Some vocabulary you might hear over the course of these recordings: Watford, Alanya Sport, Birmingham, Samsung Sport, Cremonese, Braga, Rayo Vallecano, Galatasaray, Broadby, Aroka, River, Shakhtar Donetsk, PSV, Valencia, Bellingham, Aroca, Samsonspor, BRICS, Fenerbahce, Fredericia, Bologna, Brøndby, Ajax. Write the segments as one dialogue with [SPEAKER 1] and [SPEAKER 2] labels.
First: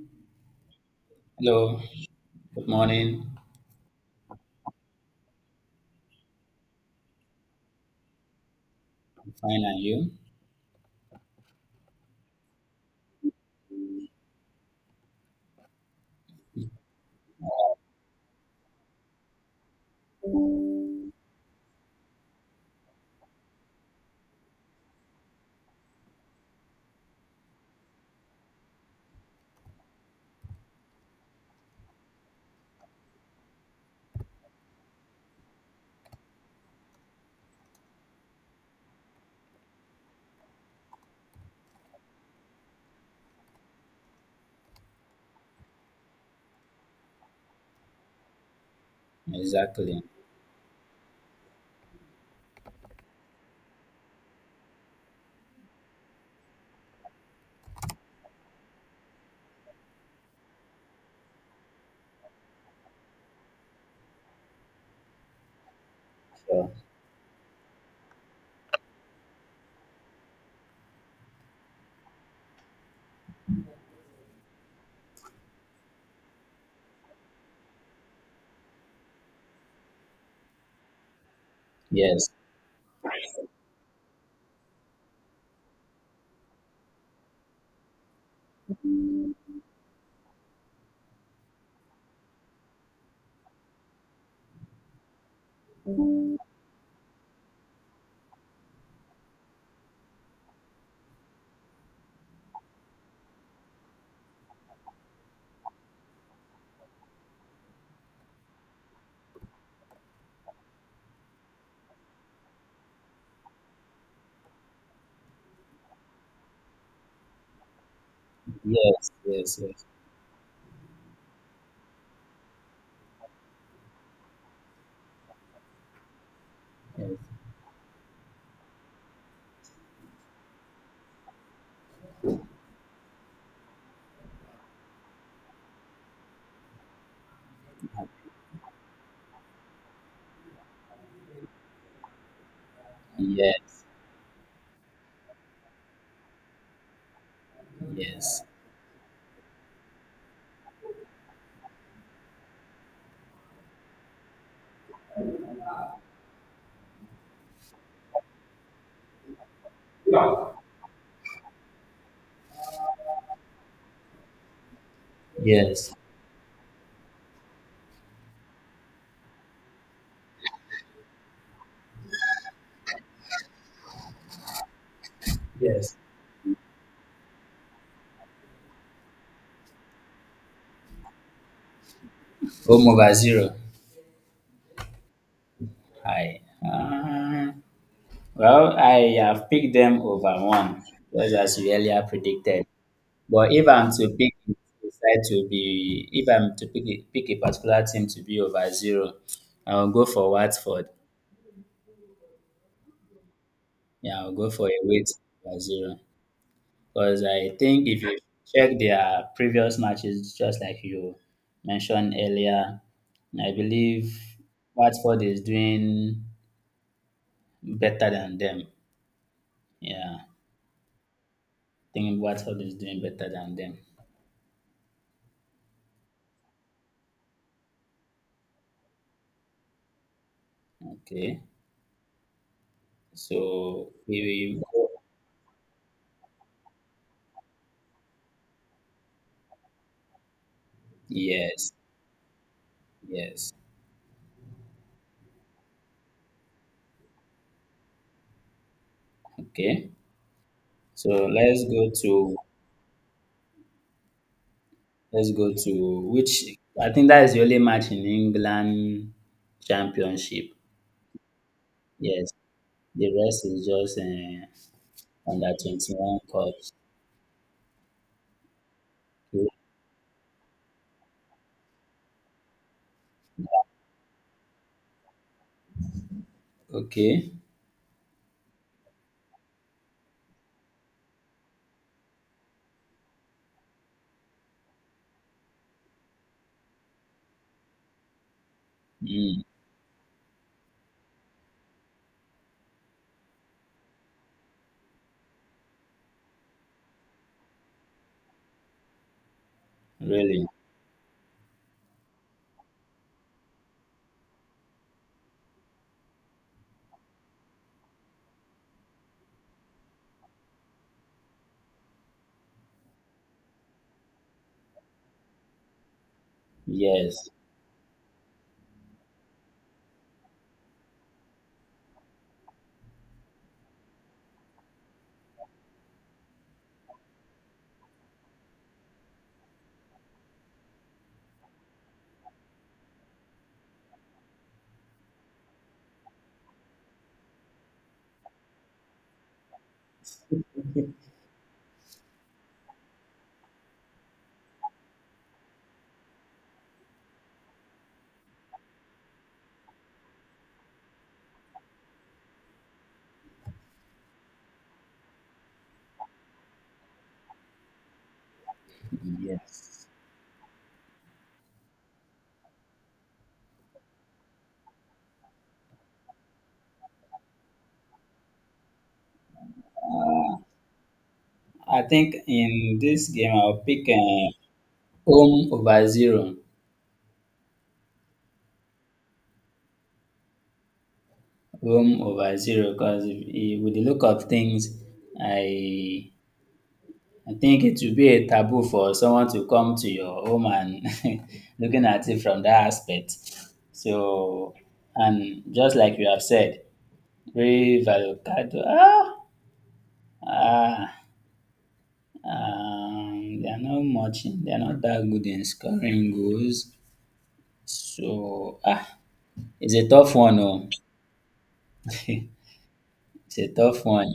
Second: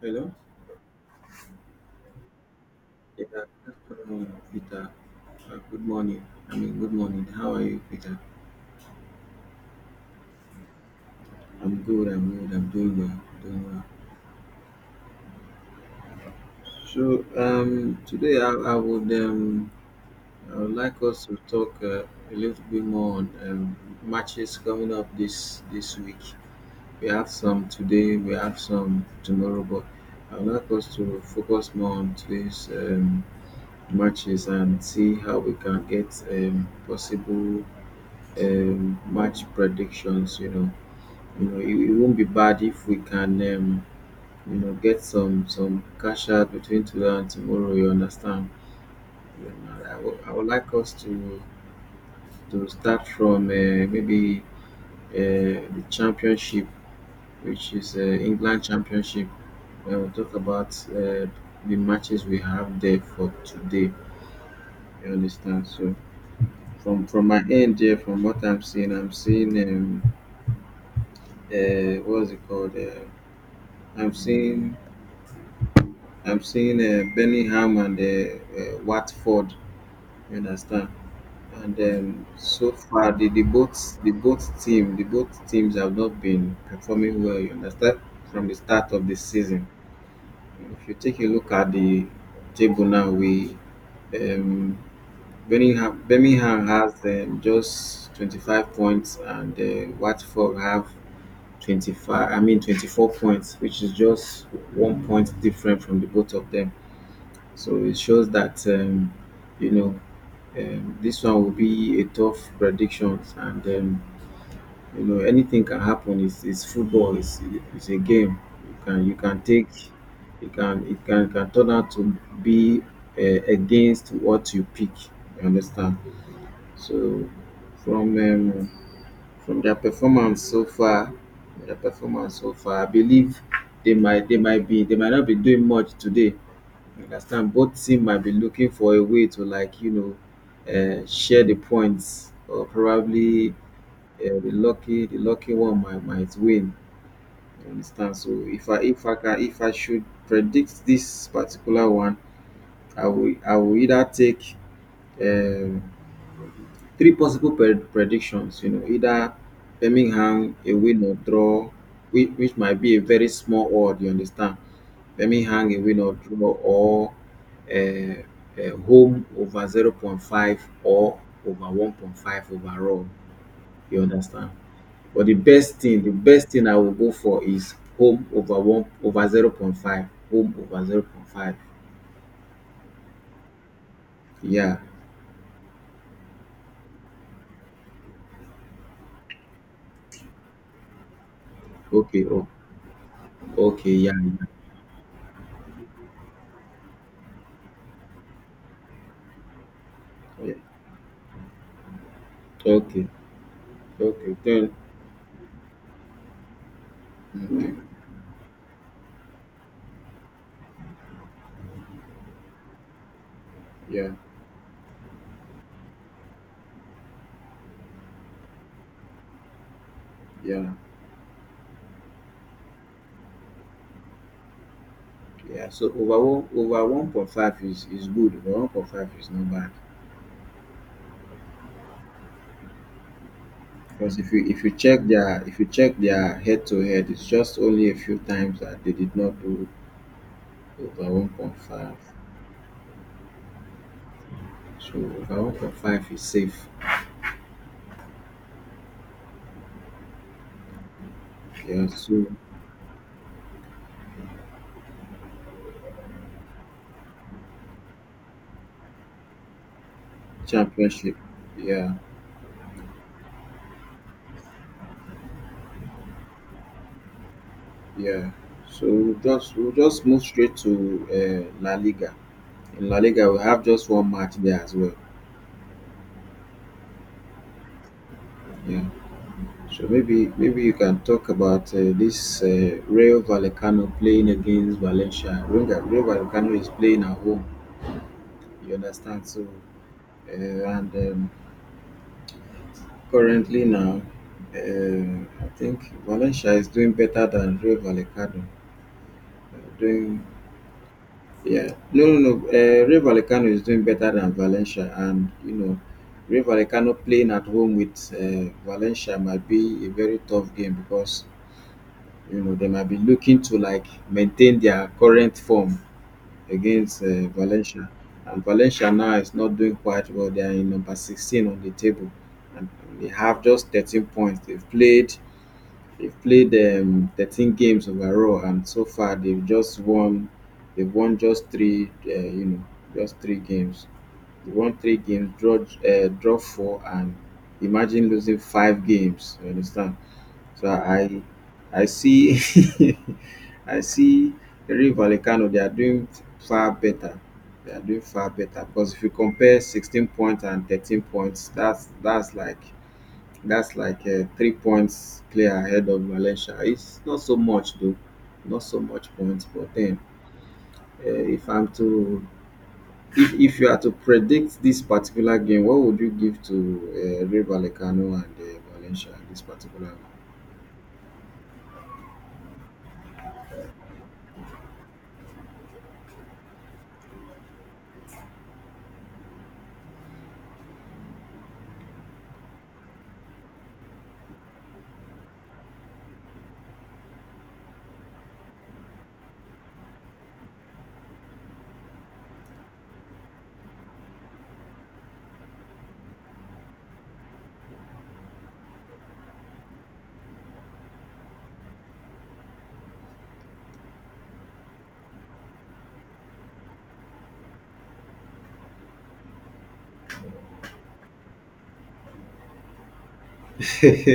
[SPEAKER 1] Hello.
[SPEAKER 2] Hello, good morning.
[SPEAKER 1] Yeah, Peter. Good morning. I mean, good morning. How are you, Peter?
[SPEAKER 2] I'm fine, and you?
[SPEAKER 1] I'm good. I'm good. I'm doing well. Doing well. So, today I would like us to talk a little bit more on matches coming up this week. We have some today. We have some tomorrow, but I would like us to focus more on today's matches and see how we can get possible match predictions. It won't be bad if we can, get some cash out between today and tomorrow. You understand? I
[SPEAKER 2] Exactly.
[SPEAKER 1] would I would like us to start from maybe the championship, which is England Championship. And we'll talk about the matches we have there for today. You understand? So
[SPEAKER 2] So,
[SPEAKER 1] from my end, here, from what I'm seeing what's it called? I'm seeing I'm seeing Bellingham and Watford. You understand? And
[SPEAKER 2] yes,
[SPEAKER 1] so far, the both team the both teams have not been performing well. You understand? From the start of the season, if you take a look at the table now, we um, Birmingham has just 25 points, and Watford have 25. I mean 24 points, which is just 1 point different from the both of them. So it shows that you know this one will be a tough prediction, and you know anything can happen. It's football. It's a game.
[SPEAKER 2] yes,
[SPEAKER 1] You can
[SPEAKER 2] yes,
[SPEAKER 1] take
[SPEAKER 2] yes,
[SPEAKER 1] It can turn out to be against what you pick. You understand? So from um, from their performance so far, I believe they might be they might not be doing much today. I understand both team might be looking for a way to, like, share the points, or probably
[SPEAKER 2] yes,
[SPEAKER 1] the lucky one might win. You understand? So if I should predict this particular one, I will either take um, three possible predictions, either Birmingham, a win or draw, which might be a very small odd. You understand? Birmingham
[SPEAKER 2] yes, yes,
[SPEAKER 1] Iwinnor draw, or um home over 0.5, or over 1.5 overall. You understand? But the best
[SPEAKER 2] yes.
[SPEAKER 1] thing, I will go for is home over one, over 0.5, home over 0.5.
[SPEAKER 2] Home over zero.
[SPEAKER 1] Yeah,
[SPEAKER 2] Hi. Well, I have picked them over one, just as you earlier
[SPEAKER 1] okay. Oh.
[SPEAKER 2] predicted. But if I'm
[SPEAKER 1] Okay,
[SPEAKER 2] to
[SPEAKER 1] yeah,
[SPEAKER 2] pick, decide to be, if I'm to pick, pick a particular team to be over zero, I'll go for
[SPEAKER 1] yeah, yeah.
[SPEAKER 2] Watford.
[SPEAKER 1] Okay,
[SPEAKER 2] Yeah, I'll
[SPEAKER 1] okay.
[SPEAKER 2] go for a
[SPEAKER 1] Then,
[SPEAKER 2] weight over zero. Because I think if you check their previous matches, just like you mentioned earlier, I
[SPEAKER 1] yeah,
[SPEAKER 2] believe Watford is doing better than them. Yeah, I
[SPEAKER 1] yeah,
[SPEAKER 2] think Watford is doing better than them.
[SPEAKER 1] yeah. So over one, over 1.5 is good; over 1.5 is not bad.
[SPEAKER 2] Okay, so
[SPEAKER 1] Because
[SPEAKER 2] we will.
[SPEAKER 1] if you check their head to head, it's just only a few times that they did not do over
[SPEAKER 2] Yes,
[SPEAKER 1] 1.5.
[SPEAKER 2] yes.
[SPEAKER 1] So over 1.5 is safe.
[SPEAKER 2] Okay, so
[SPEAKER 1] Yeah, so
[SPEAKER 2] let's go to which I think that is the only match in England Championship.
[SPEAKER 1] championship. Yeah,
[SPEAKER 2] Yes, the rest is just under 21 cups.
[SPEAKER 1] yeah. So we'll just move straight to La Liga. In La Liga, we have just one match there as well.
[SPEAKER 2] Okay.
[SPEAKER 1] Yeah. So maybe you can talk about this Real Vallecano playing against Valencia. Remember, Real Vallecano is playing at home. You understand?
[SPEAKER 2] Mm,
[SPEAKER 1] So, and currently now, I think Valencia is doing better than Rayo Vallecano. Doing
[SPEAKER 2] really?
[SPEAKER 1] Yeah, no, no, no. Rayo Vallecano is doing better than Valencia, and, Rayo Vallecano playing at home with Valencia might be a very tough game, because they might be looking to, like, maintain their current form against
[SPEAKER 2] Yes.
[SPEAKER 1] Valencia. And Valencia now is not doing quite well. They are in number 16 on the table, and they have just 13 points. They've played 13 games overall, and so far they've won just three, just three games. They won three games, draw four, and imagine losing five games. You understand? So I see I see Eri Vallecano, they are doing far better. They are doing far better, because if you compare 16 points and 13 points, that's that's like a 3 points clear ahead of Valencia. It's not so much though, not so much points. But
[SPEAKER 2] Yes.
[SPEAKER 1] then, uh, if I'm to if you are to predict this particular game, what would you give to Eri Vallecano and Valencia in this particular game?
[SPEAKER 2] I think in this game I'll pick home over zero. Home over zero because if, with the look of things, I I think it will be a taboo for someone to come to your home and looking at it from that aspect. So and just like you have said, brave avocado. Ah, ah, they are not much. They are not that good in scoring goals. So ah, it's a tough one. Oh. It's a tough one.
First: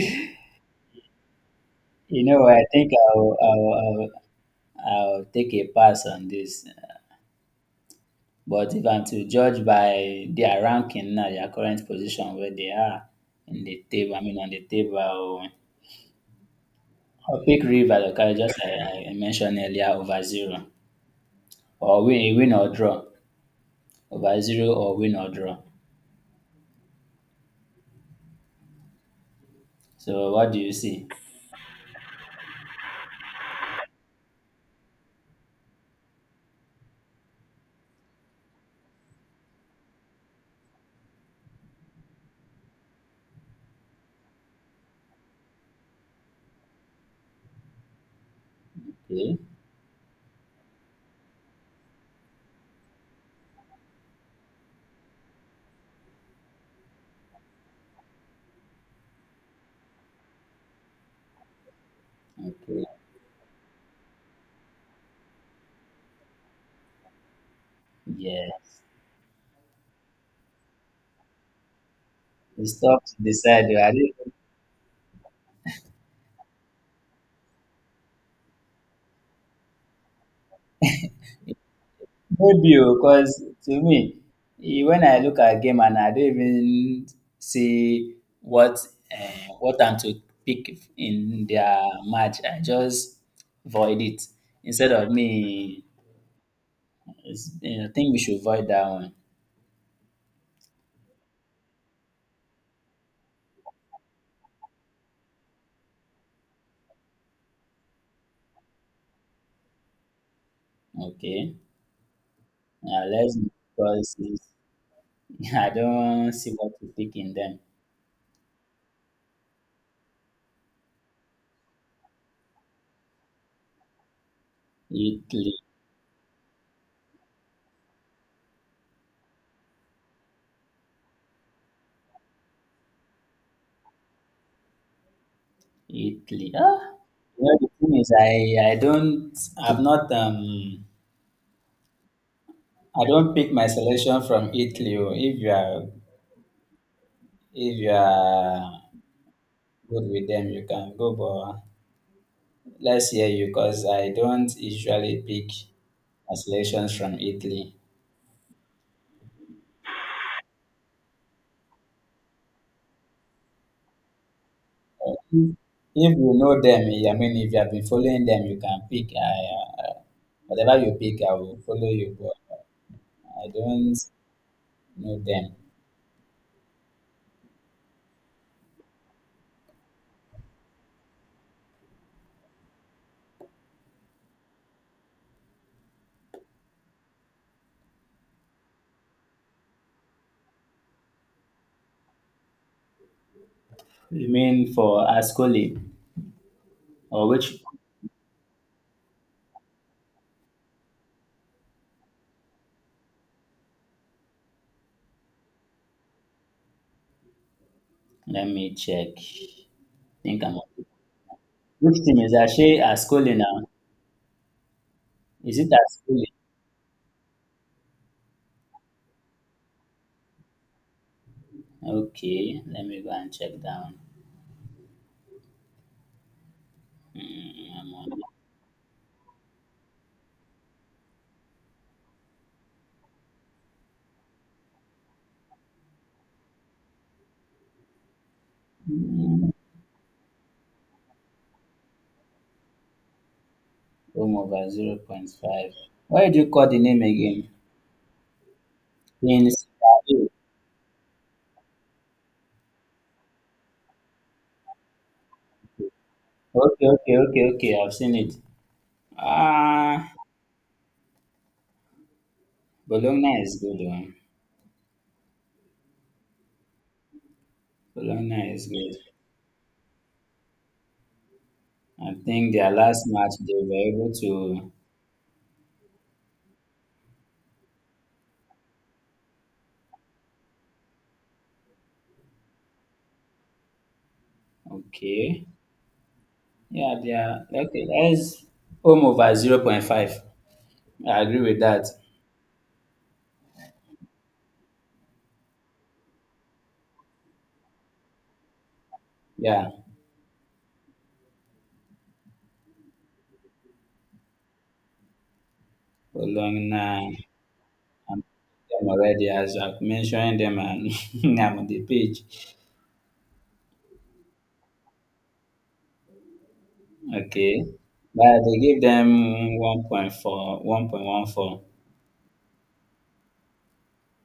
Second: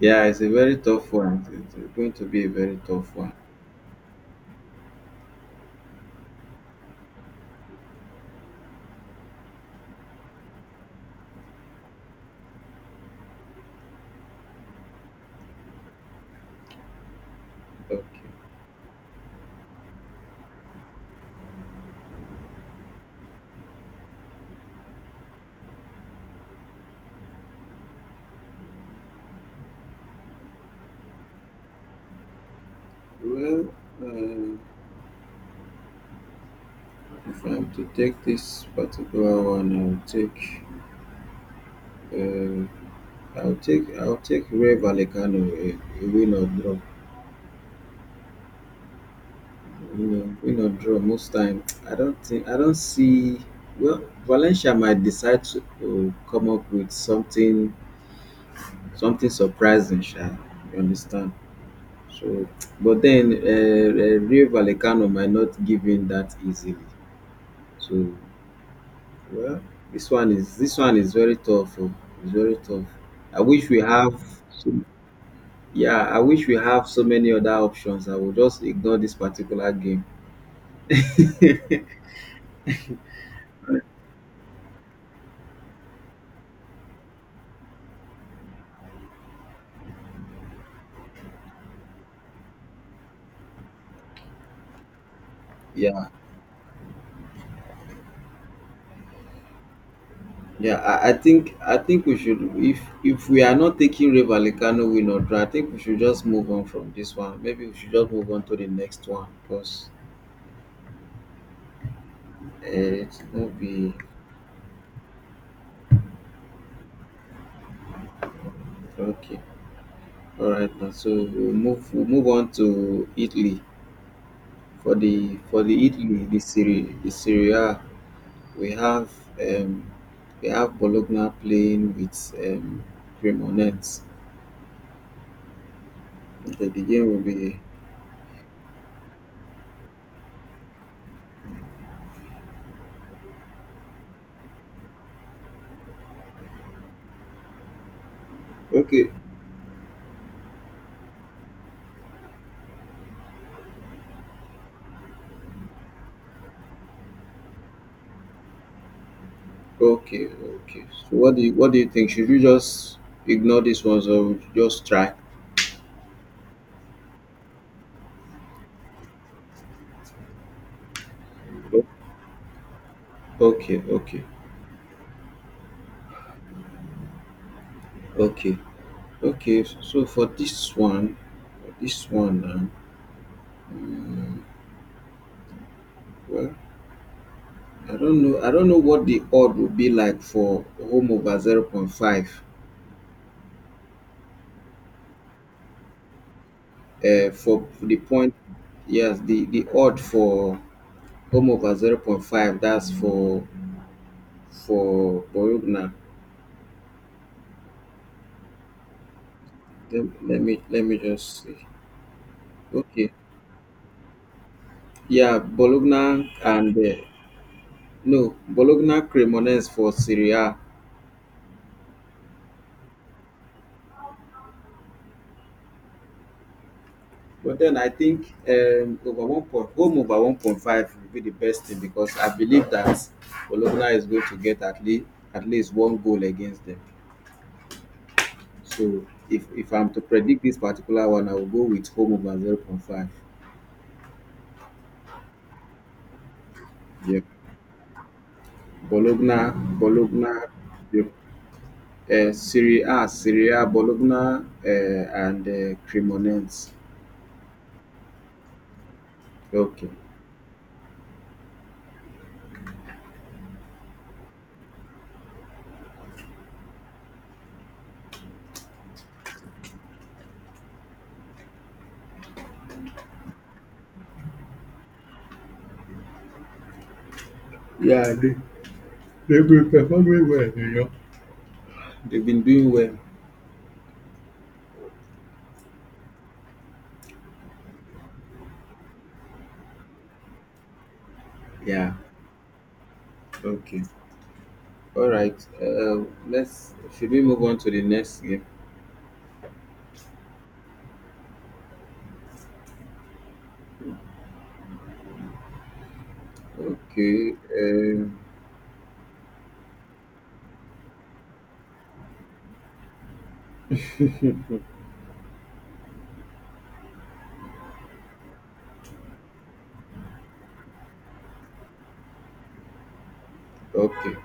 [SPEAKER 1] Yeah, it's a very tough one. It's going to be a
[SPEAKER 2] I
[SPEAKER 1] very
[SPEAKER 2] think
[SPEAKER 1] tough one.
[SPEAKER 2] I'll I'll take a pass on this. But if I'm to judge by their ranking now, their current position where they are in the table, I mean on the table, I'll pick River
[SPEAKER 1] Okay.
[SPEAKER 2] okay, just like I mentioned earlier, over zero or win or draw, over zero or win or draw. So what do you see?
[SPEAKER 1] Well, uh, if I'm to take this particular one, I'll take, uh, I'll take Ray Vallecano, a win or draw.
[SPEAKER 2] Okay,
[SPEAKER 1] Win or draw. Most time, I don't see. Well, Valencia might decide to come up with something surprising. Sha, you understand? So,
[SPEAKER 2] okay,
[SPEAKER 1] but then Rio Vallecano might not give in that easily. So,
[SPEAKER 2] yes.
[SPEAKER 1] well, this one is very tough. Oh. It's very
[SPEAKER 2] You
[SPEAKER 1] tough.
[SPEAKER 2] stop to
[SPEAKER 1] I
[SPEAKER 2] decide.
[SPEAKER 1] wish
[SPEAKER 2] oh,
[SPEAKER 1] we
[SPEAKER 2] I
[SPEAKER 1] have.
[SPEAKER 2] even-
[SPEAKER 1] So, yeah, I wish we have so many other options. I will just ignore this particular game.
[SPEAKER 2] Maybe because to me, when I look at game and I don't even see what I'm to pick in their match, I just void it instead of me.
[SPEAKER 1] Yeah,
[SPEAKER 2] I think we should void that one.
[SPEAKER 1] yeah. I think we should, if we are not taking Rio Vallecano win or draw, I think we should just move on from this one. Maybe we should just move on to the next one, because
[SPEAKER 2] Okay, now
[SPEAKER 1] it
[SPEAKER 2] let's,
[SPEAKER 1] won't be.
[SPEAKER 2] because it's— I don't see what to pick in them.
[SPEAKER 1] Okay. All right, now, so we'll move on to Italy. For
[SPEAKER 2] You
[SPEAKER 1] the Italy, the Serie A, we have um, we have Bologna playing with Cremonese.
[SPEAKER 2] Italy.
[SPEAKER 1] Okay,
[SPEAKER 2] Ah,
[SPEAKER 1] the game will
[SPEAKER 2] you know
[SPEAKER 1] be.
[SPEAKER 2] the thing is, I'm not um I don't pick my selection from Italy. Oh. If you are
[SPEAKER 1] Okay,
[SPEAKER 2] good with them, you can go. But let's hear you, cause I don't usually pick my selections from Italy.
[SPEAKER 1] okay, okay. So what do you think? Should we just ignore this one, or just try?
[SPEAKER 2] If if you know them, I mean, if you have been following them, you can pick. Whatever you pick, I will
[SPEAKER 1] Okay,
[SPEAKER 2] follow you. But I
[SPEAKER 1] okay,
[SPEAKER 2] don't know them.
[SPEAKER 1] okay, okay. So for this one, well, I don't know. I don't know what the odd would be like for home over zero point 0.5.
[SPEAKER 2] You mean for Ascoli or which?
[SPEAKER 1] For the point, yes, the odd for home over zero point 0.5. That's for Bologna.
[SPEAKER 2] Let me check.
[SPEAKER 1] Let,
[SPEAKER 2] Think I'm
[SPEAKER 1] let me just see.
[SPEAKER 2] Which team is that? She
[SPEAKER 1] Okay,
[SPEAKER 2] Ascoli now.
[SPEAKER 1] yeah,
[SPEAKER 2] Is it Ascoli?
[SPEAKER 1] Bologna and no, Bologna Cremonese for Serie A.
[SPEAKER 2] Okay, let me go and check down.
[SPEAKER 1] But then I think home over 1.5 will be the best thing, because I believe that Bologna is going to get at least one goal against them. So if I'm to predict this particular one, I will go with home over 0.5.
[SPEAKER 2] Home over zero point 0.5. Why did you call the name
[SPEAKER 1] Yeah,
[SPEAKER 2] again? In
[SPEAKER 1] Bologna,
[SPEAKER 2] Serie A.
[SPEAKER 1] Bologna, yeah. Serie A, Bologna, and Cremonense.
[SPEAKER 2] Okay, okay, okay, okay. I've seen it.
[SPEAKER 1] Okay,
[SPEAKER 2] Ah, Bologna is good one. Bologna is good. I think their last match they were able to.
[SPEAKER 1] yeah, they've been performing well. They've been doing well.
[SPEAKER 2] Okay, yeah, they are okay. That is home over 0.5. I agree with that.
[SPEAKER 1] Yeah, okay. All right. Uh, let's. Should we move on to the next game?
[SPEAKER 2] Yeah, following now,
[SPEAKER 1] Okay.
[SPEAKER 2] I'm them already as I've mentioned them and I'm on the page. Okay. But they give them 1.4, 1.14.
[SPEAKER 1] Okay.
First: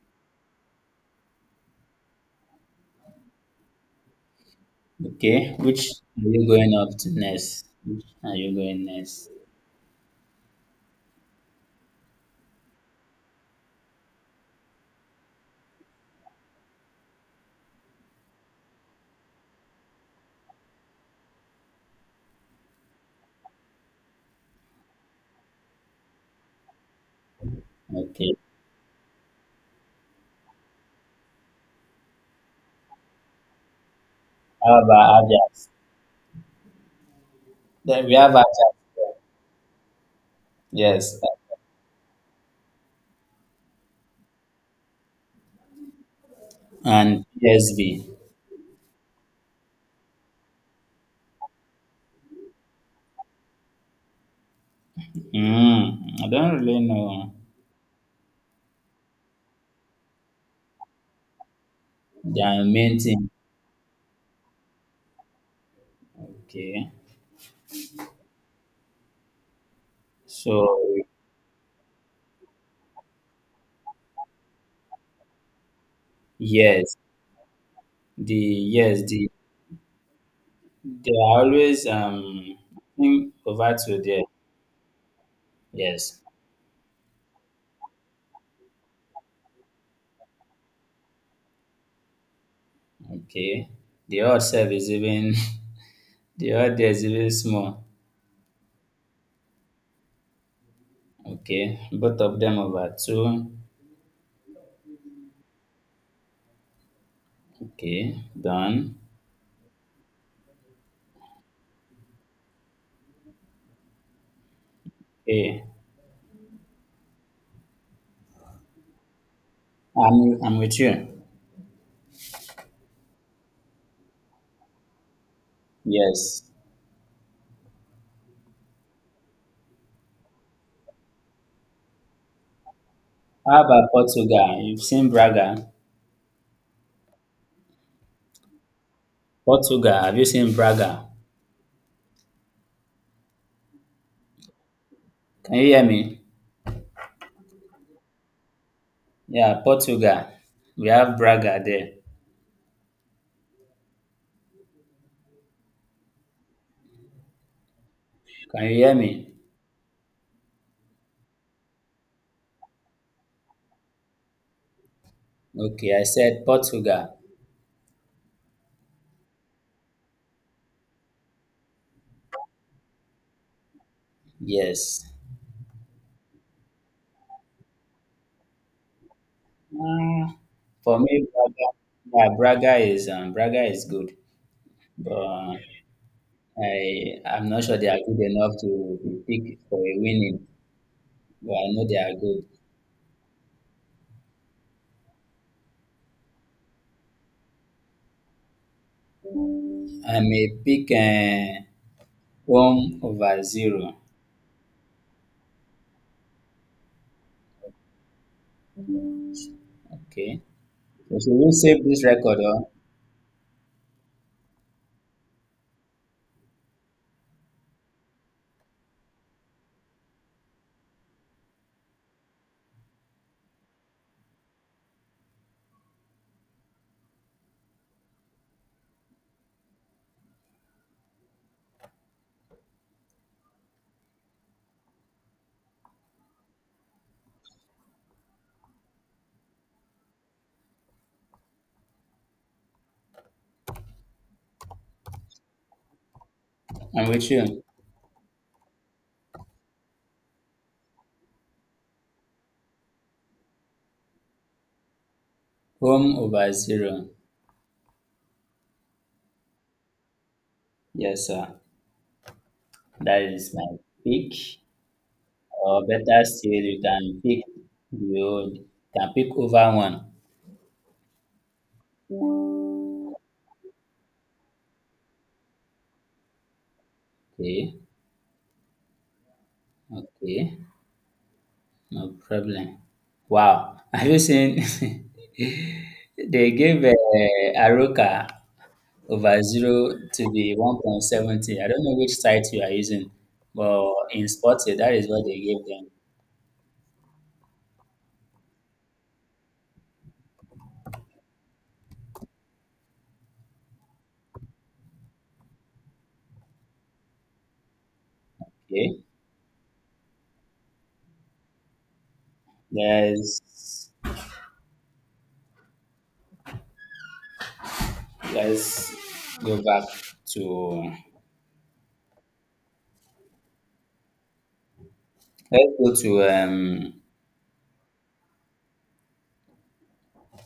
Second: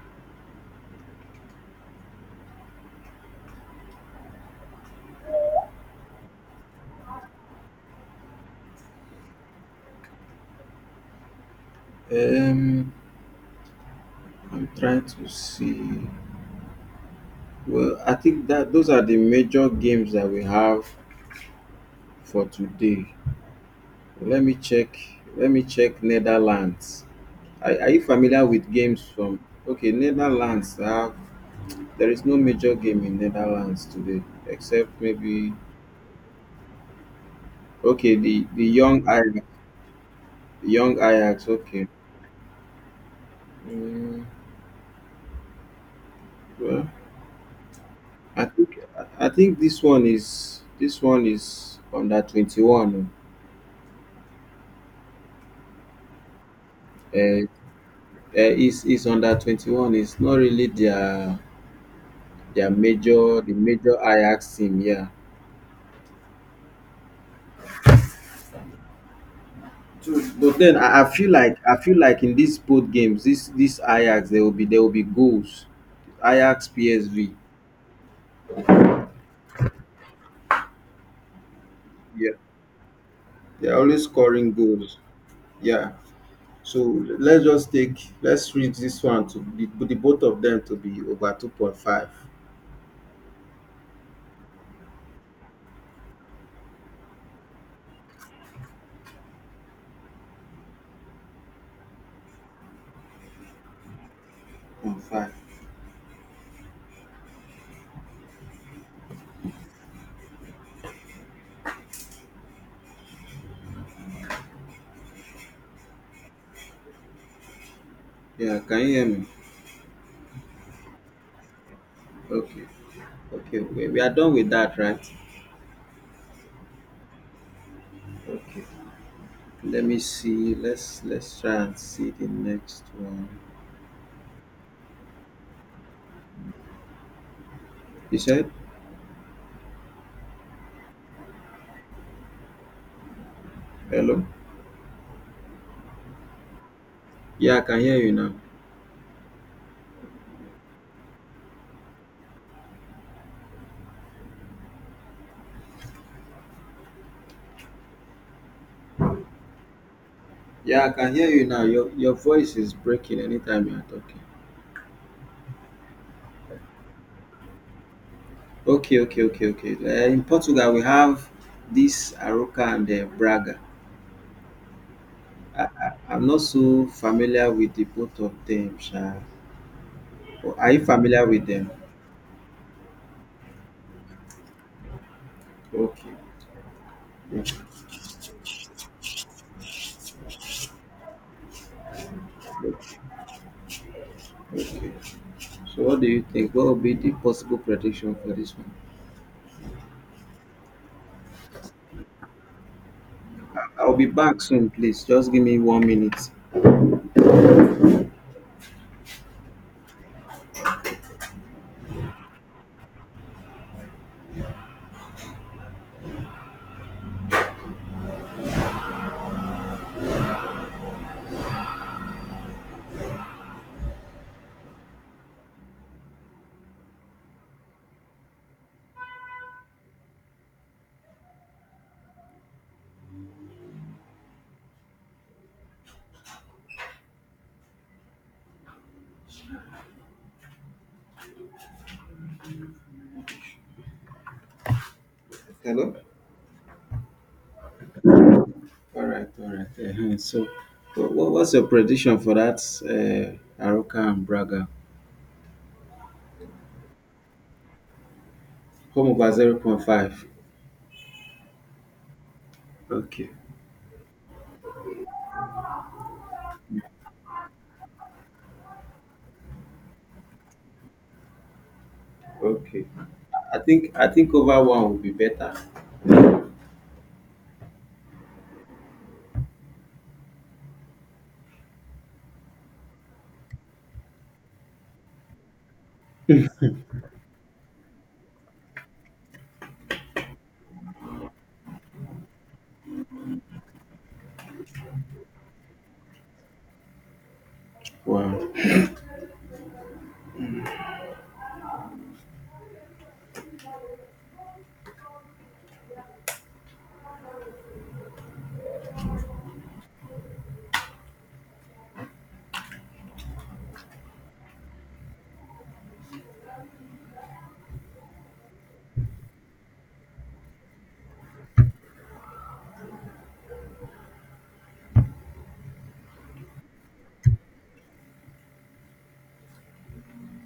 [SPEAKER 2] Okay. Which are you going up to next? Which are you going next?
[SPEAKER 1] Um, I'm trying to see. Well, I think that those are the major games that we have for today. Let me check. Let me check Netherlands. Are you
[SPEAKER 2] Okay.
[SPEAKER 1] familiar with games from? Okay, Netherlands have. There is no major game in Netherlands today,
[SPEAKER 2] How
[SPEAKER 1] except
[SPEAKER 2] about
[SPEAKER 1] maybe.
[SPEAKER 2] Ajax? Then we
[SPEAKER 1] Okay,
[SPEAKER 2] have
[SPEAKER 1] the
[SPEAKER 2] Ajax.
[SPEAKER 1] young Ajax. Young
[SPEAKER 2] Yes.
[SPEAKER 1] Ajax. Okay. Mm, well,
[SPEAKER 2] And PSV.
[SPEAKER 1] I think I think this one is under 21.
[SPEAKER 2] I don't really know
[SPEAKER 1] Uh, uh, is it's under 21. It's not really
[SPEAKER 2] their main thing.
[SPEAKER 1] the major Ajax team. Yeah.
[SPEAKER 2] Okay.
[SPEAKER 1] So, but then
[SPEAKER 2] So
[SPEAKER 1] I feel like in these both games, this Ajax there will be goals. Ajax
[SPEAKER 2] yes,
[SPEAKER 1] PSV.
[SPEAKER 2] the yes the they are always
[SPEAKER 1] Yeah.
[SPEAKER 2] over
[SPEAKER 1] They're
[SPEAKER 2] to
[SPEAKER 1] always
[SPEAKER 2] there.
[SPEAKER 1] scoring goals. Yeah.
[SPEAKER 2] Yes.
[SPEAKER 1] So let's just take let's reach this one to, the both of them to be over 2.5.
[SPEAKER 2] Okay. The odd self is even the odd there is even small. Okay. Both of them over two.
[SPEAKER 1] 2.5.
[SPEAKER 2] Okay. Done. Hey.
[SPEAKER 1] Yeah, can you hear me?
[SPEAKER 2] I'm with you.
[SPEAKER 1] Okay. Okay, we are done with that, right?
[SPEAKER 2] Yes.
[SPEAKER 1] Okay. Let me see. Let's try and see the next one.
[SPEAKER 2] How about Portugal? You've seen Braga.
[SPEAKER 1] You said
[SPEAKER 2] Portugal. Have you seen Braga?
[SPEAKER 1] hello?
[SPEAKER 2] Can you hear me?
[SPEAKER 1] Yeah, I can hear you now.
[SPEAKER 2] Yeah, Portugal. We have Braga there. Can you hear me?
[SPEAKER 1] Yeah, I can hear you now. Your voice is breaking anytime you are talking.
[SPEAKER 2] Okay, I said Portugal.
[SPEAKER 1] Okay, okay, okay, okay. In Portugal, we have this Aroca and Braga.
[SPEAKER 2] Yes.
[SPEAKER 1] I'm not so familiar with the both of them, Sha.
[SPEAKER 2] Uh,
[SPEAKER 1] Are you
[SPEAKER 2] for
[SPEAKER 1] familiar
[SPEAKER 2] me,
[SPEAKER 1] with
[SPEAKER 2] Braga,
[SPEAKER 1] them?
[SPEAKER 2] yeah, Braga is good, but
[SPEAKER 1] Okay.
[SPEAKER 2] I'm not sure they are good enough to be picked for a winning. But I know they are good.
[SPEAKER 1] Okay. So what do you think? What would be the possible prediction for this one?
[SPEAKER 2] I may pick home over
[SPEAKER 1] I'll
[SPEAKER 2] zero.
[SPEAKER 1] be back soon, please. Just give me 1 minute.
[SPEAKER 2] Okay, so should we save this record? Or
[SPEAKER 1] Hello.
[SPEAKER 2] I'm with you.
[SPEAKER 1] All right. All right. Uh-huh. So, what was your prediction for that Aroka and Braga?
[SPEAKER 2] Home over zero.
[SPEAKER 1] Home over 0.5.
[SPEAKER 2] Yes, sir. That
[SPEAKER 1] Okay.
[SPEAKER 2] is my pick. Or better still, you can pick the old. You can pick over one.
[SPEAKER 1] Okay. I think over one would be better.
[SPEAKER 2] Okay. Okay. No problem. Wow! Have you seen they gave Aroka over zero to the 1.70. I don't know which site you are using, but in Sporty, that is what they gave them.
[SPEAKER 1] Wow.
[SPEAKER 2] Okay. Let's let's go back to let's go to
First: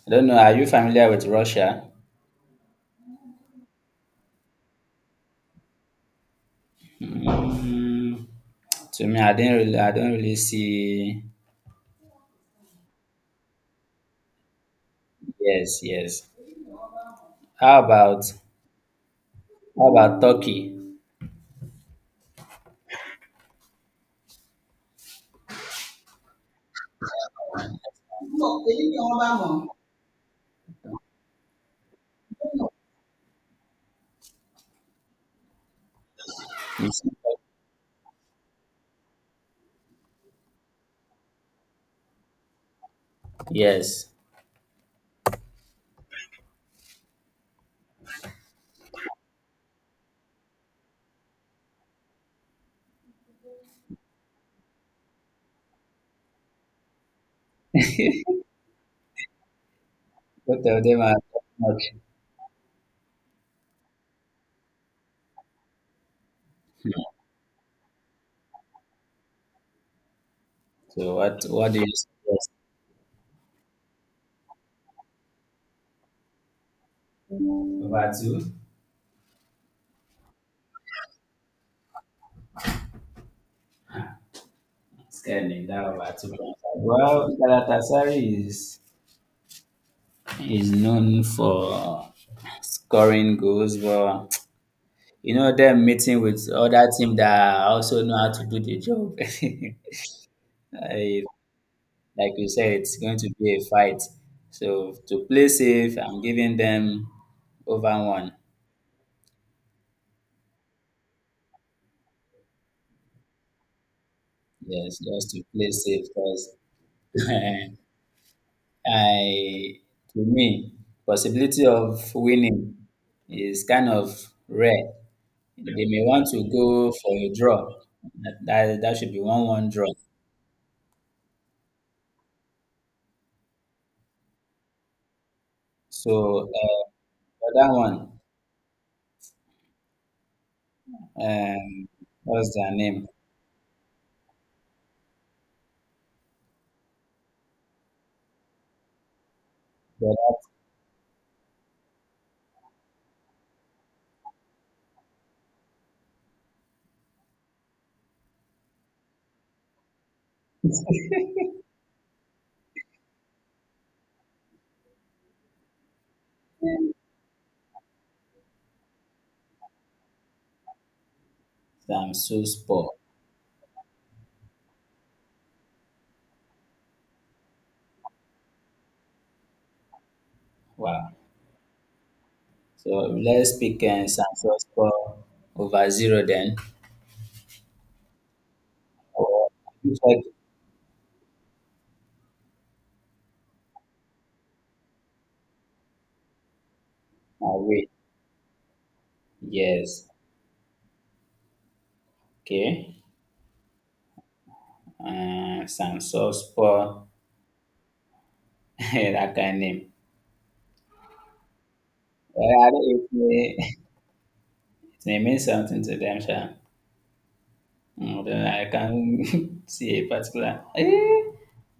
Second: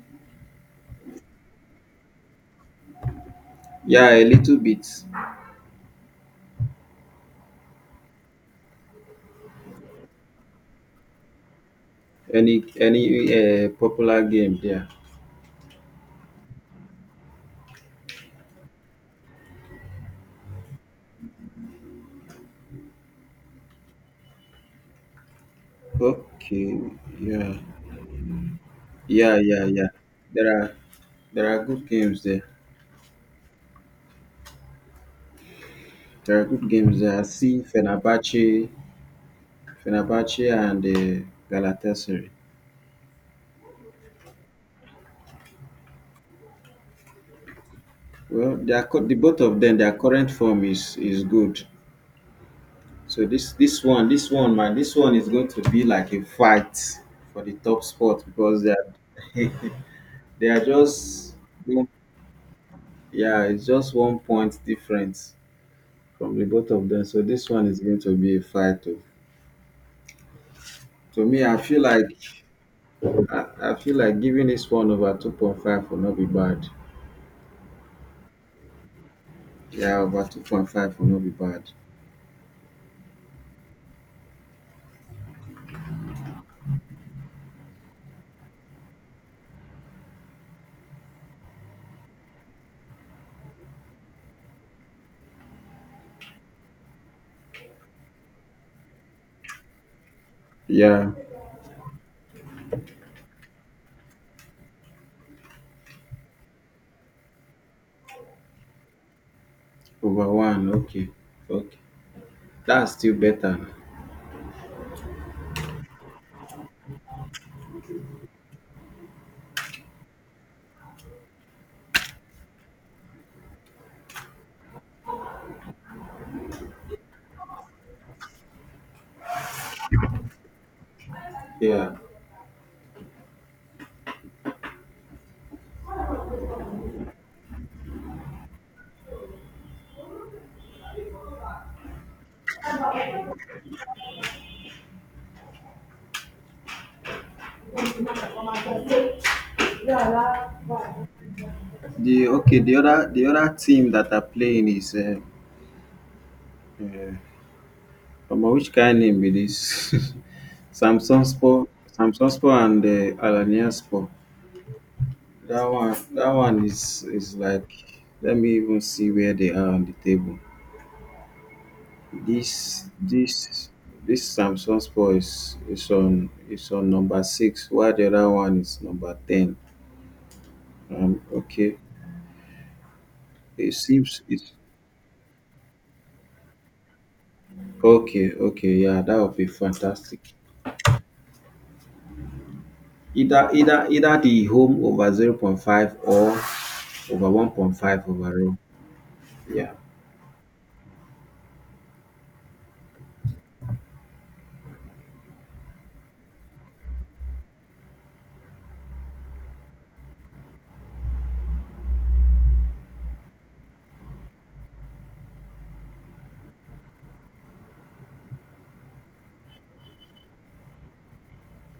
[SPEAKER 2] I don't know, are you familiar with Russia?
[SPEAKER 1] Yeah, a little bit.
[SPEAKER 2] Mm, to me I don't really see.
[SPEAKER 1] Any popular game there?
[SPEAKER 2] Yes, yes. How about Turkey?
[SPEAKER 1] Okay. Yeah. Yeah. Yeah. Yeah. There are there are good games there. There are good
[SPEAKER 2] You
[SPEAKER 1] games
[SPEAKER 2] see,
[SPEAKER 1] there. I see Fenerbahce, and Galatasaray.
[SPEAKER 2] yes.
[SPEAKER 1] Well, the both of them, their current form is good. So man, this one is going to be like a fight for the top spot, because they are they are
[SPEAKER 2] Both of them are
[SPEAKER 1] just
[SPEAKER 2] top notch.
[SPEAKER 1] yeah, it's just 1 point difference from the both of
[SPEAKER 2] Hmm.
[SPEAKER 1] them. So this one is going to be a fight. To,
[SPEAKER 2] So
[SPEAKER 1] to me, I
[SPEAKER 2] what do
[SPEAKER 1] feel
[SPEAKER 2] you
[SPEAKER 1] like
[SPEAKER 2] suggest?
[SPEAKER 1] I, I feel like giving this one over 2.5 will not be bad.
[SPEAKER 2] Over two?
[SPEAKER 1] Yeah, over 2.5 will not be bad.
[SPEAKER 2] Scared me down over two. Well, Galatasaray is known for scoring goals, but you know them meeting with other team that also know how to do the job.
[SPEAKER 1] Yeah,
[SPEAKER 2] I, like you said, it's going to be a fight. So to play safe, I'm giving them over one.
[SPEAKER 1] over one, okay. Okay. That's still better.
[SPEAKER 2] Yes, just to play safe because I, to me, possibility of winning is kind of rare. They may want to go for a draw. That should be 1-1 draw.
[SPEAKER 1] Yeah.
[SPEAKER 2] So the other one, um, what's their name? The other
[SPEAKER 1] The Okay, the other team that are playing is omo, which kind name be this? Samsung Sport? Samsung Sport and Alanya Sport. That one is like, let me even see where they are on the table.
[SPEAKER 2] Samsonspor.
[SPEAKER 1] This this this Samsung Sport is on number six, while the other one is number ten.
[SPEAKER 2] Wow.
[SPEAKER 1] Okay.
[SPEAKER 2] So let's
[SPEAKER 1] It
[SPEAKER 2] pick
[SPEAKER 1] seems it's
[SPEAKER 2] Samsonspor over zero then.
[SPEAKER 1] Okay, okay, yeah, that would
[SPEAKER 2] Or
[SPEAKER 1] be
[SPEAKER 2] I will check
[SPEAKER 1] fantastic. Either the home over zero point 0.5 or over
[SPEAKER 2] my way.
[SPEAKER 1] 1.5 overall. Yeah.
[SPEAKER 2] Yes. Okay. Sansospo, that kind of name. Well, I don't it, it may mean something to them, sha. Then I can't see a particular.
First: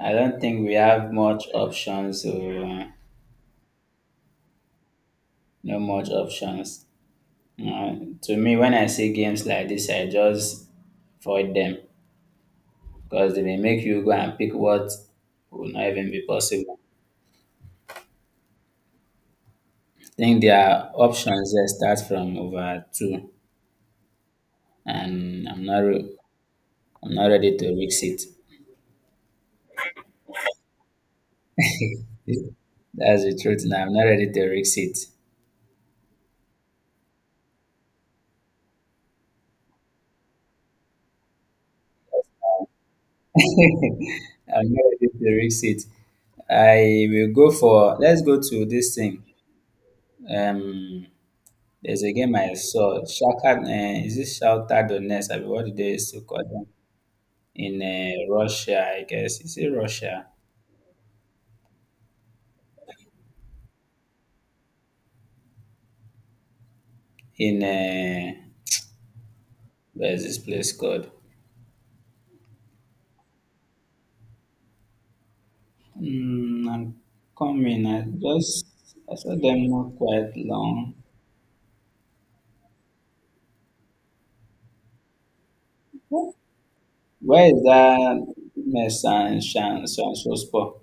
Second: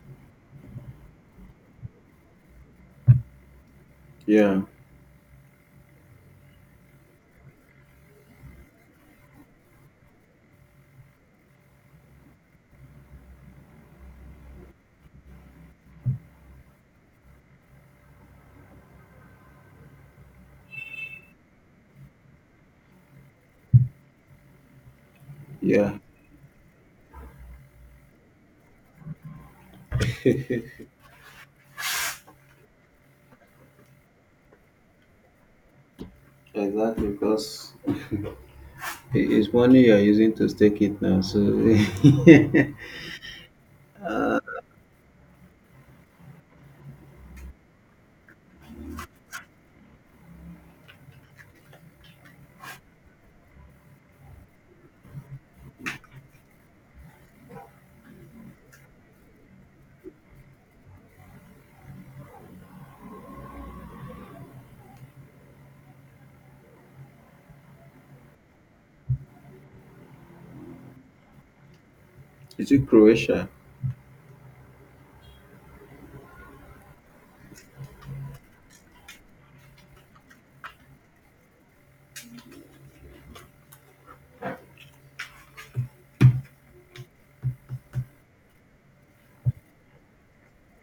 [SPEAKER 2] I don't think we have much options, so,
[SPEAKER 1] Yeah.
[SPEAKER 2] no much options. Uh, to me, when I see games like this, I just avoid them because they may make you go and pick what will not even be possible. I think their options there start from over two, and I'm not
[SPEAKER 1] Yeah.
[SPEAKER 2] I'm not ready to risk it. That's the truth, and I'm not ready to risk it.
[SPEAKER 1] Exactly, because it's money you're using to stake it now. So
[SPEAKER 2] I'm not ready to risk it. I will go for. Let's go to this thing. Um, there's a game I saw. Is it Shakhtar Donetsk? I mean, what do they used to call them in Russia? I guess is it Russia? In where's this place called?
[SPEAKER 1] Is it Croatia?
[SPEAKER 2] I'm coming. Just I saw them not quite long. Where is that mess and Shanspor?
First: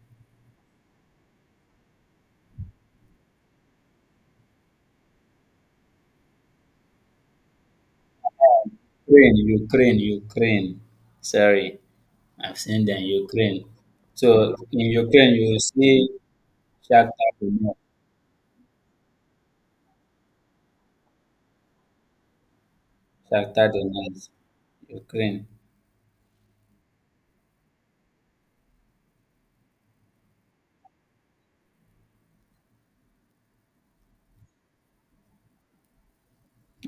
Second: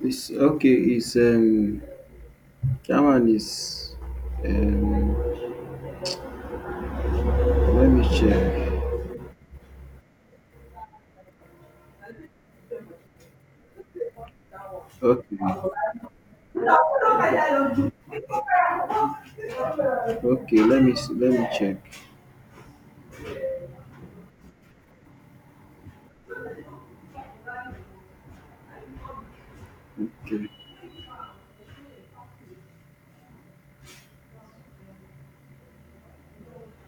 [SPEAKER 1] It's okay, it's German, is um let me check.
[SPEAKER 2] Ukraine, Ukraine, Ukraine. Sorry, I've seen them Ukraine. So in Ukraine,
[SPEAKER 1] Okay.
[SPEAKER 2] you will see Shakhtar Donetsk.
[SPEAKER 1] Okay, let me see, let me check.
[SPEAKER 2] Shakhtar Donetsk, Ukraine.
[SPEAKER 1] Okay.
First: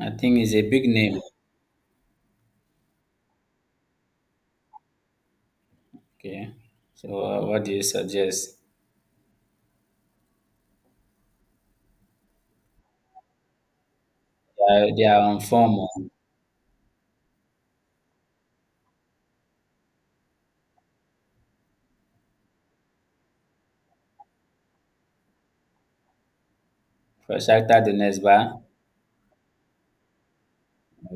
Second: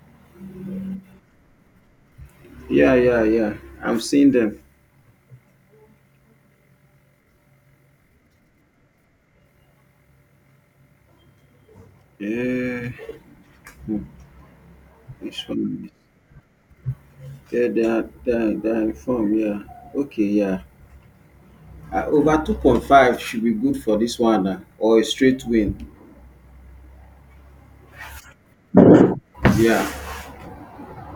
[SPEAKER 2] I think it's a big name.
[SPEAKER 1] Yeah, yeah, yeah. I'm seeing them.
[SPEAKER 2] Okay. So what do you suggest?
[SPEAKER 1] Yeah. Hmm,
[SPEAKER 2] They are on
[SPEAKER 1] Which
[SPEAKER 2] form
[SPEAKER 1] one? Yeah, they are in form. Yeah. Okay, yeah. Over 2.5 should be good for this one, or a straight win.
[SPEAKER 2] for Shakhtar Donetsk, ba?
[SPEAKER 1] Yeah.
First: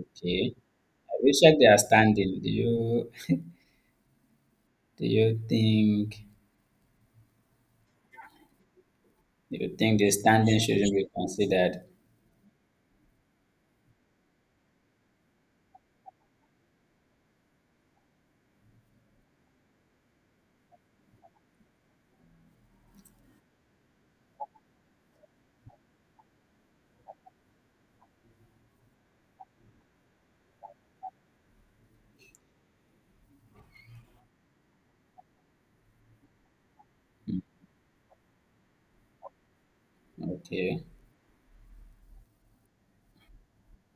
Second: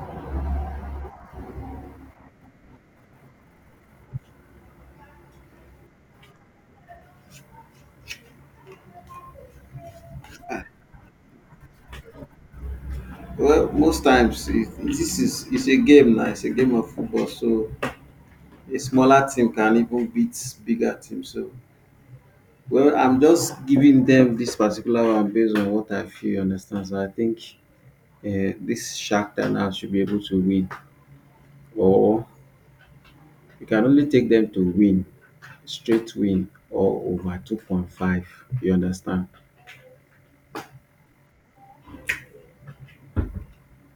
[SPEAKER 2] Okay. I will check their standing. Do you Do you think the standing shouldn't be considered?
[SPEAKER 1] Well, most times it, this is it's a game now. It's a game of football, so a smaller team can even beat bigger team. Well, I'm just giving them this particular one based on what I feel, you understand? So I think this Shark Tank now should be able to win, or you can only take them to win, straight win, or over 2.5. You understand?
[SPEAKER 2] Okay.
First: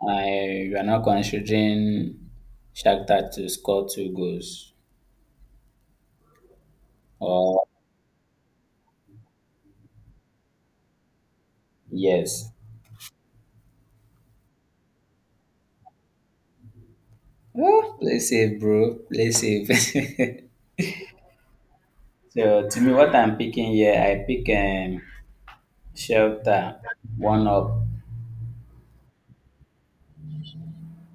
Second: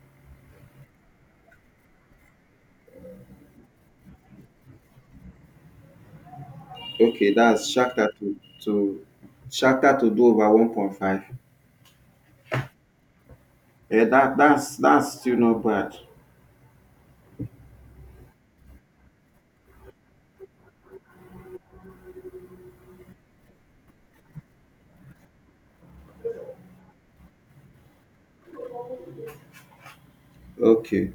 [SPEAKER 2] I we are not considering Shakhtar to score two goals.
[SPEAKER 1] Okay,
[SPEAKER 2] Or
[SPEAKER 1] that's Shark Tank to to do over 1.5.
[SPEAKER 2] yes.
[SPEAKER 1] Yeah, that's still not bad.
[SPEAKER 2] Oh, play safe, bro. Play safe. so to me, what I'm picking here, I pick Shakhtar one up.
[SPEAKER 1] Okay,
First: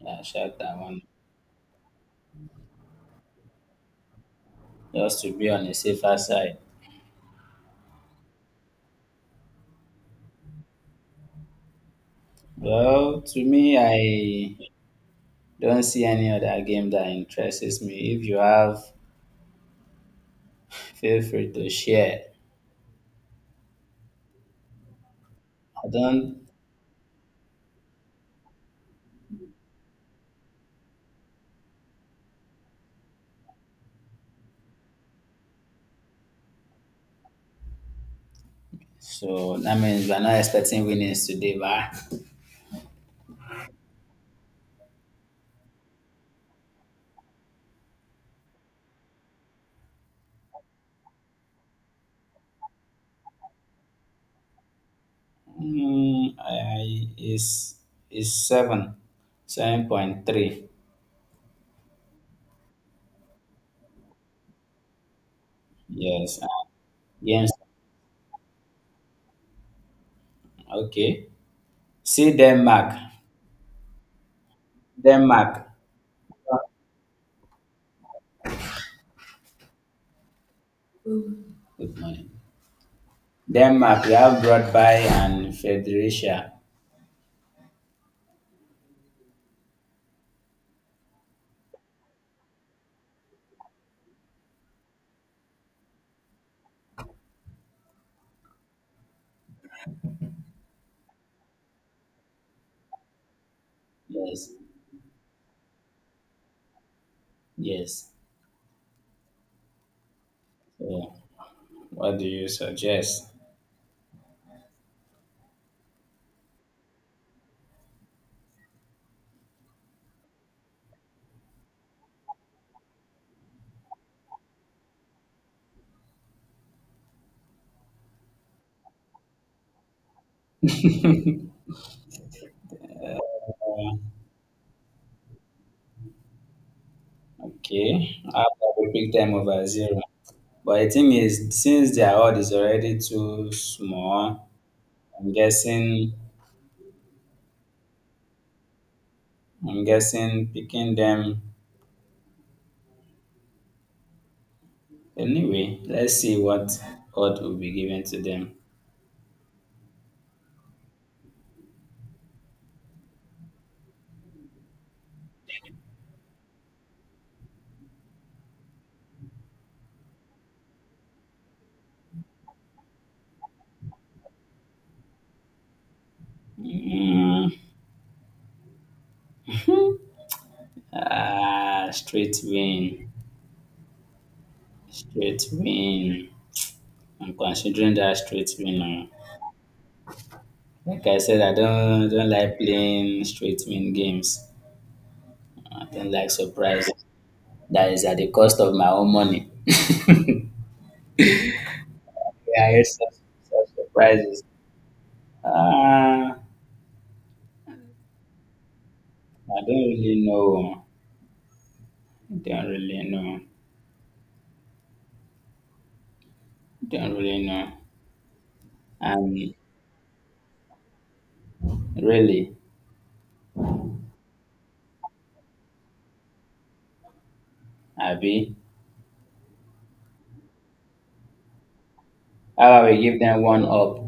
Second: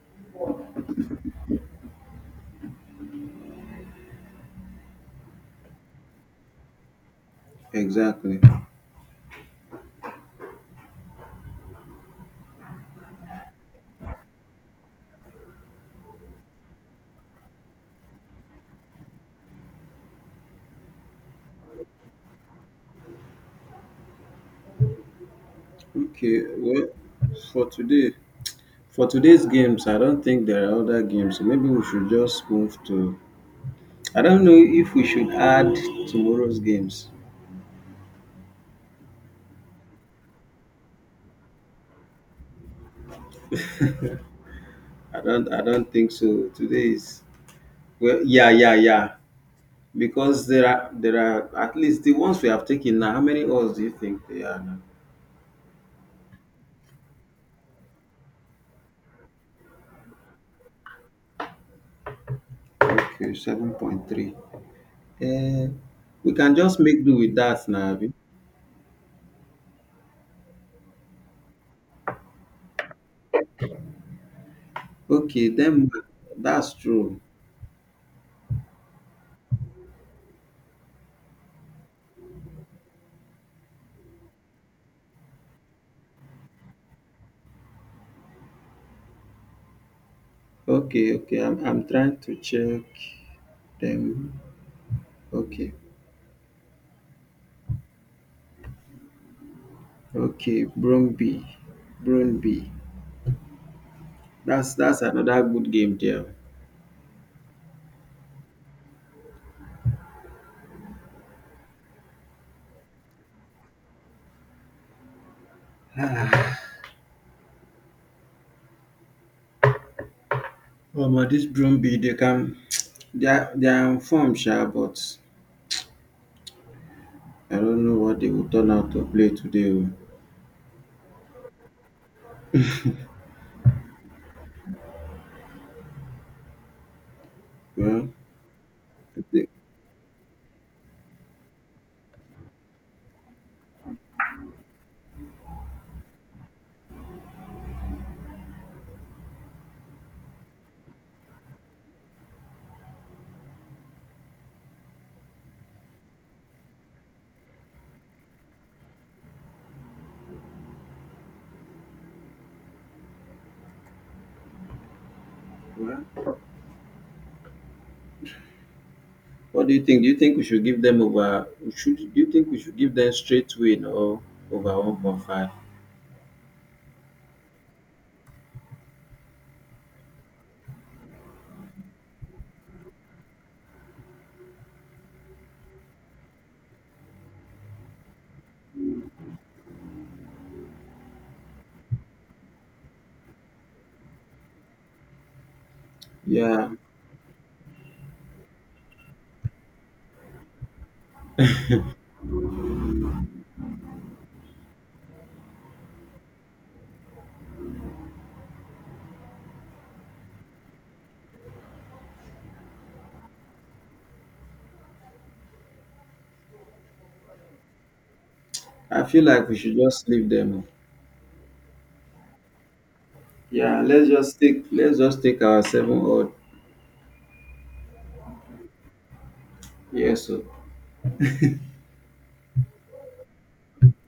[SPEAKER 2] Yeah, Shakhtar one up, just to be on the safer side.
[SPEAKER 1] exactly.
[SPEAKER 2] Well, to me, I don't see any other game that interests me. If you have, feel free to share. I
[SPEAKER 1] Okay,
[SPEAKER 2] don't.
[SPEAKER 1] well, for today. For today's games, I don't think there are other games. So maybe we should just move to. I don't know if we should add tomorrow's games.
[SPEAKER 2] So that means we're not expecting winnings today, but
[SPEAKER 1] I don't think so. Today's. Well, yeah, yeah, yeah. Because there are at least the ones we have taken now. How many odds do you think they are now?
[SPEAKER 2] I is seven, 7.3.
[SPEAKER 1] Okay, 7.3. Uh, we
[SPEAKER 2] Yes,
[SPEAKER 1] can just make do with
[SPEAKER 2] yes.
[SPEAKER 1] that now, abi?
[SPEAKER 2] Okay. See Denmark,
[SPEAKER 1] Okay,
[SPEAKER 2] Denmark.
[SPEAKER 1] then that's true.
[SPEAKER 2] Good morning. Denmark. We have Broadby and Fredericia.
[SPEAKER 1] Okay, okay. I'm trying to check them. Okay. Okay, Brøndby.
[SPEAKER 2] Yes,
[SPEAKER 1] That's another good game there.
[SPEAKER 2] yes. So, what do you suggest?
[SPEAKER 1] Oh, omo, this Brøndby they are on form sha, but I don't know what they will turn out to play today oh. Well,
[SPEAKER 2] Okay, I will pick
[SPEAKER 1] I
[SPEAKER 2] them
[SPEAKER 1] think
[SPEAKER 2] over zero. But the thing is, since their odd is already too small, I'm guessing. I'm guessing picking them. Anyway, let's see what will be given to them.
[SPEAKER 1] well what do you think? Do you think we should give them over we should do you think we should give them straight win or over 1.5?
[SPEAKER 2] Mm, ah, straight win, straight win. I'm considering that straight win now. Like I said, I don't like playing straight win games. I don't like
[SPEAKER 1] Yeah,
[SPEAKER 2] surprises. That is at the cost of my own money. yeah, it's such, such surprises. Ah, I don't really know. Don't really know. Don't really know.
[SPEAKER 1] I feel like
[SPEAKER 2] And
[SPEAKER 1] we should just leave them, oh.
[SPEAKER 2] really,
[SPEAKER 1] Yeah, let's just take our seven odd.
[SPEAKER 2] Abby.
[SPEAKER 1] Yes, so
[SPEAKER 2] How about we give them one up?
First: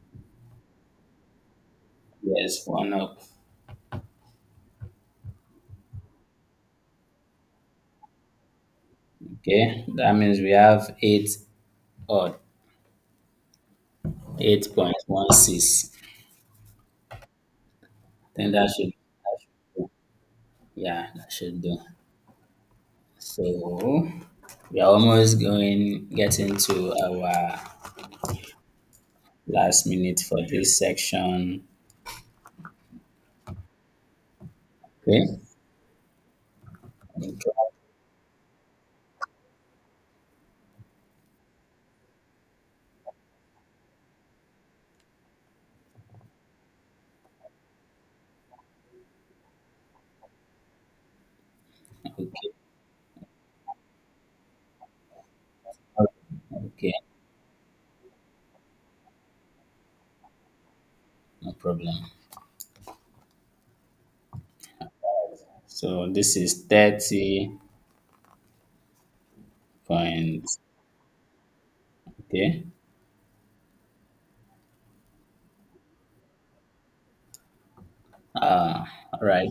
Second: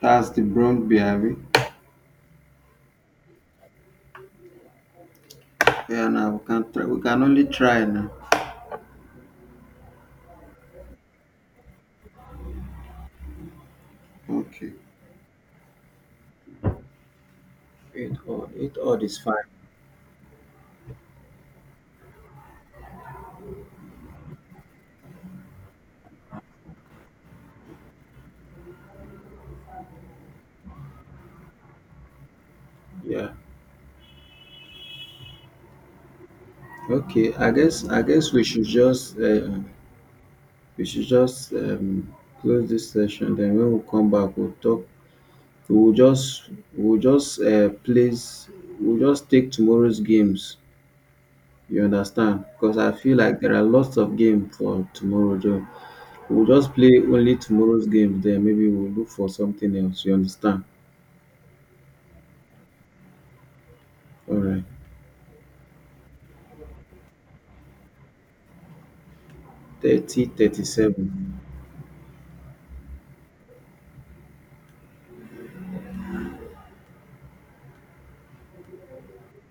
[SPEAKER 1] that's the Brøndby, abi.
[SPEAKER 2] Yes, one up.
[SPEAKER 1] Yeah, now we can try. We can only try now.
[SPEAKER 2] Okay, that means we have eight odd, eight
[SPEAKER 1] Okay.
[SPEAKER 2] point one six. Then
[SPEAKER 1] It odd is
[SPEAKER 2] that
[SPEAKER 1] fine.
[SPEAKER 2] should do. Yeah, that should do. So we are almost going getting to our last minute for this section.
[SPEAKER 1] Yeah.
[SPEAKER 2] Okay, okay,
[SPEAKER 1] Okay. I guess we should just close this session. Then when we come back, we'll talk. We'll just. We'll just place. We'll just take tomorrow's games. You
[SPEAKER 2] okay,
[SPEAKER 1] understand? Because I feel like there are lots of games for tomorrow, Joe. We'll just
[SPEAKER 2] okay.
[SPEAKER 1] play only tomorrow's games. Then maybe we'll look for something else. You understand?
[SPEAKER 2] No problem.
[SPEAKER 1] All right.
[SPEAKER 2] So this is thirty
[SPEAKER 1] Thirty
[SPEAKER 2] point.
[SPEAKER 1] thirty-seven.
[SPEAKER 2] Okay, ah, all right.